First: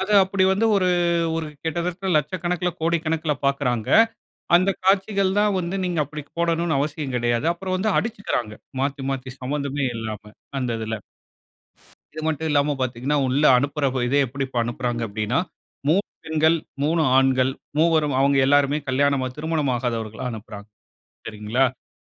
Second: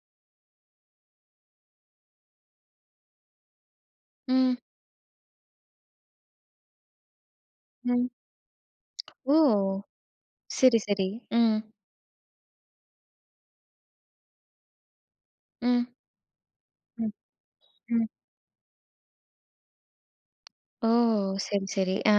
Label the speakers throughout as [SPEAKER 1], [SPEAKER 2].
[SPEAKER 1] அது அப்டி வந்து ஒரு ஒரு கிட்டத்தட்ட லட்சக்கணக்கில, கோடிக்கணக்கில பார்க்கிறாங்க.
[SPEAKER 2] ம்.
[SPEAKER 1] அந்த காட்சிகள் தான் வந்து நீங்க அப்டி போடணும்னு அவசியம் கிடையாது. அப்புறம் வந்து
[SPEAKER 2] ம்.
[SPEAKER 1] அடிச்சிகிறாங்க, மாத்தி மாத்தி
[SPEAKER 2] ஓ!
[SPEAKER 1] சம்மந்தமே இல்லாம அந்த
[SPEAKER 2] சரி,
[SPEAKER 1] இதில.
[SPEAKER 2] சரி. ம்.
[SPEAKER 1] இது மட்டும் இல்லாம பார்த்தீங்கனா, உள்ள அனுப்புற இதே எப்டி அனுப்புறாங்க அப்டினா
[SPEAKER 2] ம்.
[SPEAKER 1] 3 பெண்கள், 3
[SPEAKER 2] ம்
[SPEAKER 1] ஆண்கள்,
[SPEAKER 2] ம்.
[SPEAKER 1] மூவரும் அவங்க எல்லாருமே கல்யாணம் திருமணமாகாதவர்களை அனுப்புறாங்க.
[SPEAKER 2] ஓ!
[SPEAKER 1] சரிங்களா?
[SPEAKER 2] சரி, சரி. ஆ.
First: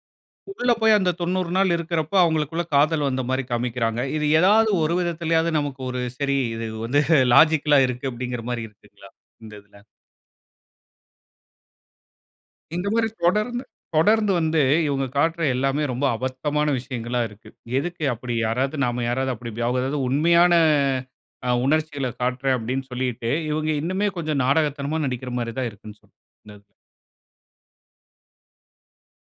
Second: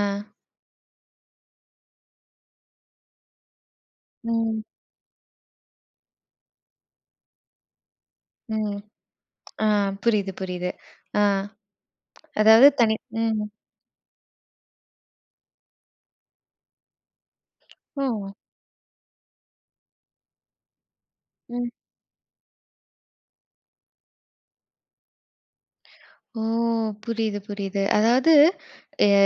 [SPEAKER 1] உள்ள போய் அந்த 90 நாள் இருக்கிறப்போ, அவங்களுக்குள்ள காதல் வந்த மாரி காண்பிக்கிறாங்க. இது
[SPEAKER 2] ம்.
[SPEAKER 1] ஏதாவது ஒரு விதத்திலாவது நமக்கு ஒரு "சரி, இது வந்து லாஜிக்கல்லா இருக்கு" அப்டிங்கற மாரி
[SPEAKER 2] ம்.
[SPEAKER 1] இருக்குங்ளா இந்த
[SPEAKER 2] ஆ.
[SPEAKER 1] இதில?
[SPEAKER 2] புரியுது, புரியுது. ஆ. அதாவது
[SPEAKER 1] இந்த
[SPEAKER 2] தனி,
[SPEAKER 1] மாரி
[SPEAKER 2] ம்.
[SPEAKER 1] தொடர்ந்து தொடர்ந்து வந்து இவங்க காட்டுகிற எல்லாமே ரொம்ப அபத்தமான விஷயங்களா இருக்கு. எதுக்கு
[SPEAKER 2] ஒ!
[SPEAKER 1] அப்டி? யாராவது நாம யாராவது அப்டி [unintelligible] அதாவது, "உண்மையான ஆ
[SPEAKER 2] ம்.
[SPEAKER 1] உணர்ச்சிகளை காட்டுறேன்"அப்டின்னு சொல்லிட்டு, இவங்க இன்னுமே கொஞ்சம் நாடகத்தனமா நடிக்கிற மாதிரி தான் இருக்கிறது சொல்
[SPEAKER 2] ஓ!
[SPEAKER 1] இந்த இது.
[SPEAKER 2] புரியுது, புரியுது. அதாவது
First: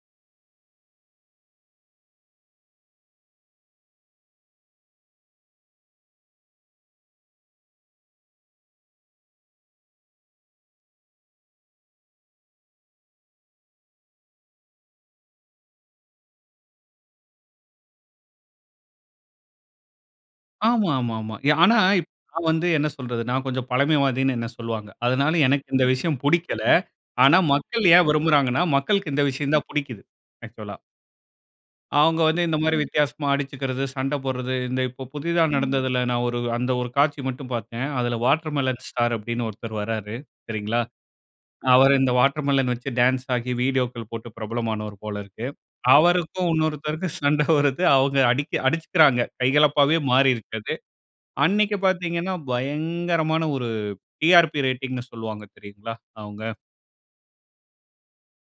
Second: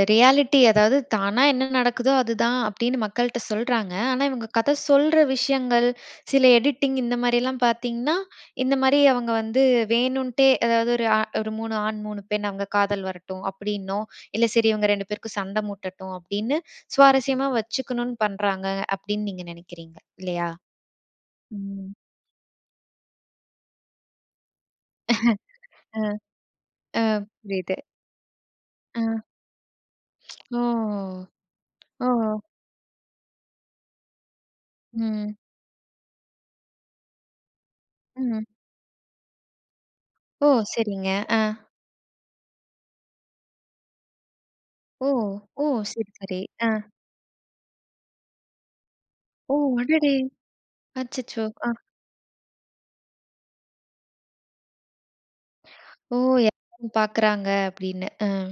[SPEAKER 2] ரியாலிட்டி அதாவது தானா என்ன நடக்குதோ அதுதான் அப்டின்னு மக்கள்ட்ட சொல்றாங்க. ஆனா, இவங்க கதை சொல்ற விஷயங்கள், சில எடிட்டிங் இந்த மாரிலாம் பார்த்தீங்கன்னா, இந்த மாரி அவங்க வந்து வேணுன்ட்டே, எதாவது ஒரு ஒரு 3 ஆண் 3 பெண் அவங்க காதல் வரட்டும் அப்டினும். இல்ல சரி இவங்க 2 பேருக்கும் சண்டை மூட்டட்டும். அப்டின்னு, சுவாரஸ்யமா வச்சுக்கணும்னு பண்றாங்க. அப்டின்னு நீங்க நினைக்கிறீங்க, இல்லையா?
[SPEAKER 1] ஆமா, ஆமா, ஆமா. ஆனா
[SPEAKER 2] ம்.
[SPEAKER 1] இப் நான் வந்து என்ன சொல்றது, நான் கொஞ்சம் பழமைவாதின்னு என்ன சொல்வாங்க. அதனால எனக்கு இந்த
[SPEAKER 2] ஆ.
[SPEAKER 1] விஷயம் புடிக்கல.
[SPEAKER 2] அ
[SPEAKER 1] ஆனா
[SPEAKER 2] புரியுது.
[SPEAKER 1] மக்கள் ஏன் விரும்புறாங்கனா,
[SPEAKER 2] அ.
[SPEAKER 1] மக்களுக்கு இந்த விஷயம் தான் புடிக்குது.
[SPEAKER 2] ஓ.
[SPEAKER 1] ஆக்சுவலா
[SPEAKER 2] ஓ.
[SPEAKER 1] அவங்க வந்து இந்த மாரி வித்தியாசமா அடிச்சுக்கறது, சண்டை போடறது, இந்த இப்போ
[SPEAKER 2] ம்.
[SPEAKER 1] புதிதா நடந்ததில, நான் ஒரு அந்த ஒரு காட்சி மட்டும் பார்த்தேன். அதில
[SPEAKER 2] ம்.
[SPEAKER 1] வாட்டர்மெலன் ஸ்டார் அப்டின்னு ஒருத்தர் வர்றாரு.
[SPEAKER 2] ஒ!
[SPEAKER 1] சரிங்களா?
[SPEAKER 2] சரிங்க, ஆ.
[SPEAKER 1] அவர் இந்த வாட்டர்மெலன் வைத்து டான்ஸ் ஆகி வீடியோக்கள் போட்டு பிரபலமானவர்
[SPEAKER 2] ஒ!
[SPEAKER 1] போல் இருக்கு.
[SPEAKER 2] சரி சரி.
[SPEAKER 1] அவருக்கும்,
[SPEAKER 2] ஆ.
[SPEAKER 1] இன்னொருத்தருக்கும் சண்டை வருது. அவங்க அடுச்சிகிறாங்க,
[SPEAKER 2] ஒ!
[SPEAKER 1] கைகலப்பாவே
[SPEAKER 2] அடடே!
[SPEAKER 1] மாறி இருக்கு அது.
[SPEAKER 2] அச்சச்சோ! ஆ
[SPEAKER 1] அன்னைக்கு பார்த்தீங்கனா, பயங்கரமான ஒரு டிஆர்பி ரேட்டிங்ன்னு சொல்வாங்க, தெரியுங்களா?
[SPEAKER 2] ஓ!
[SPEAKER 1] அவங்க.
[SPEAKER 2] எல்லாரும் பார்க்குறாங்க, அப்படின்னு, ஆ.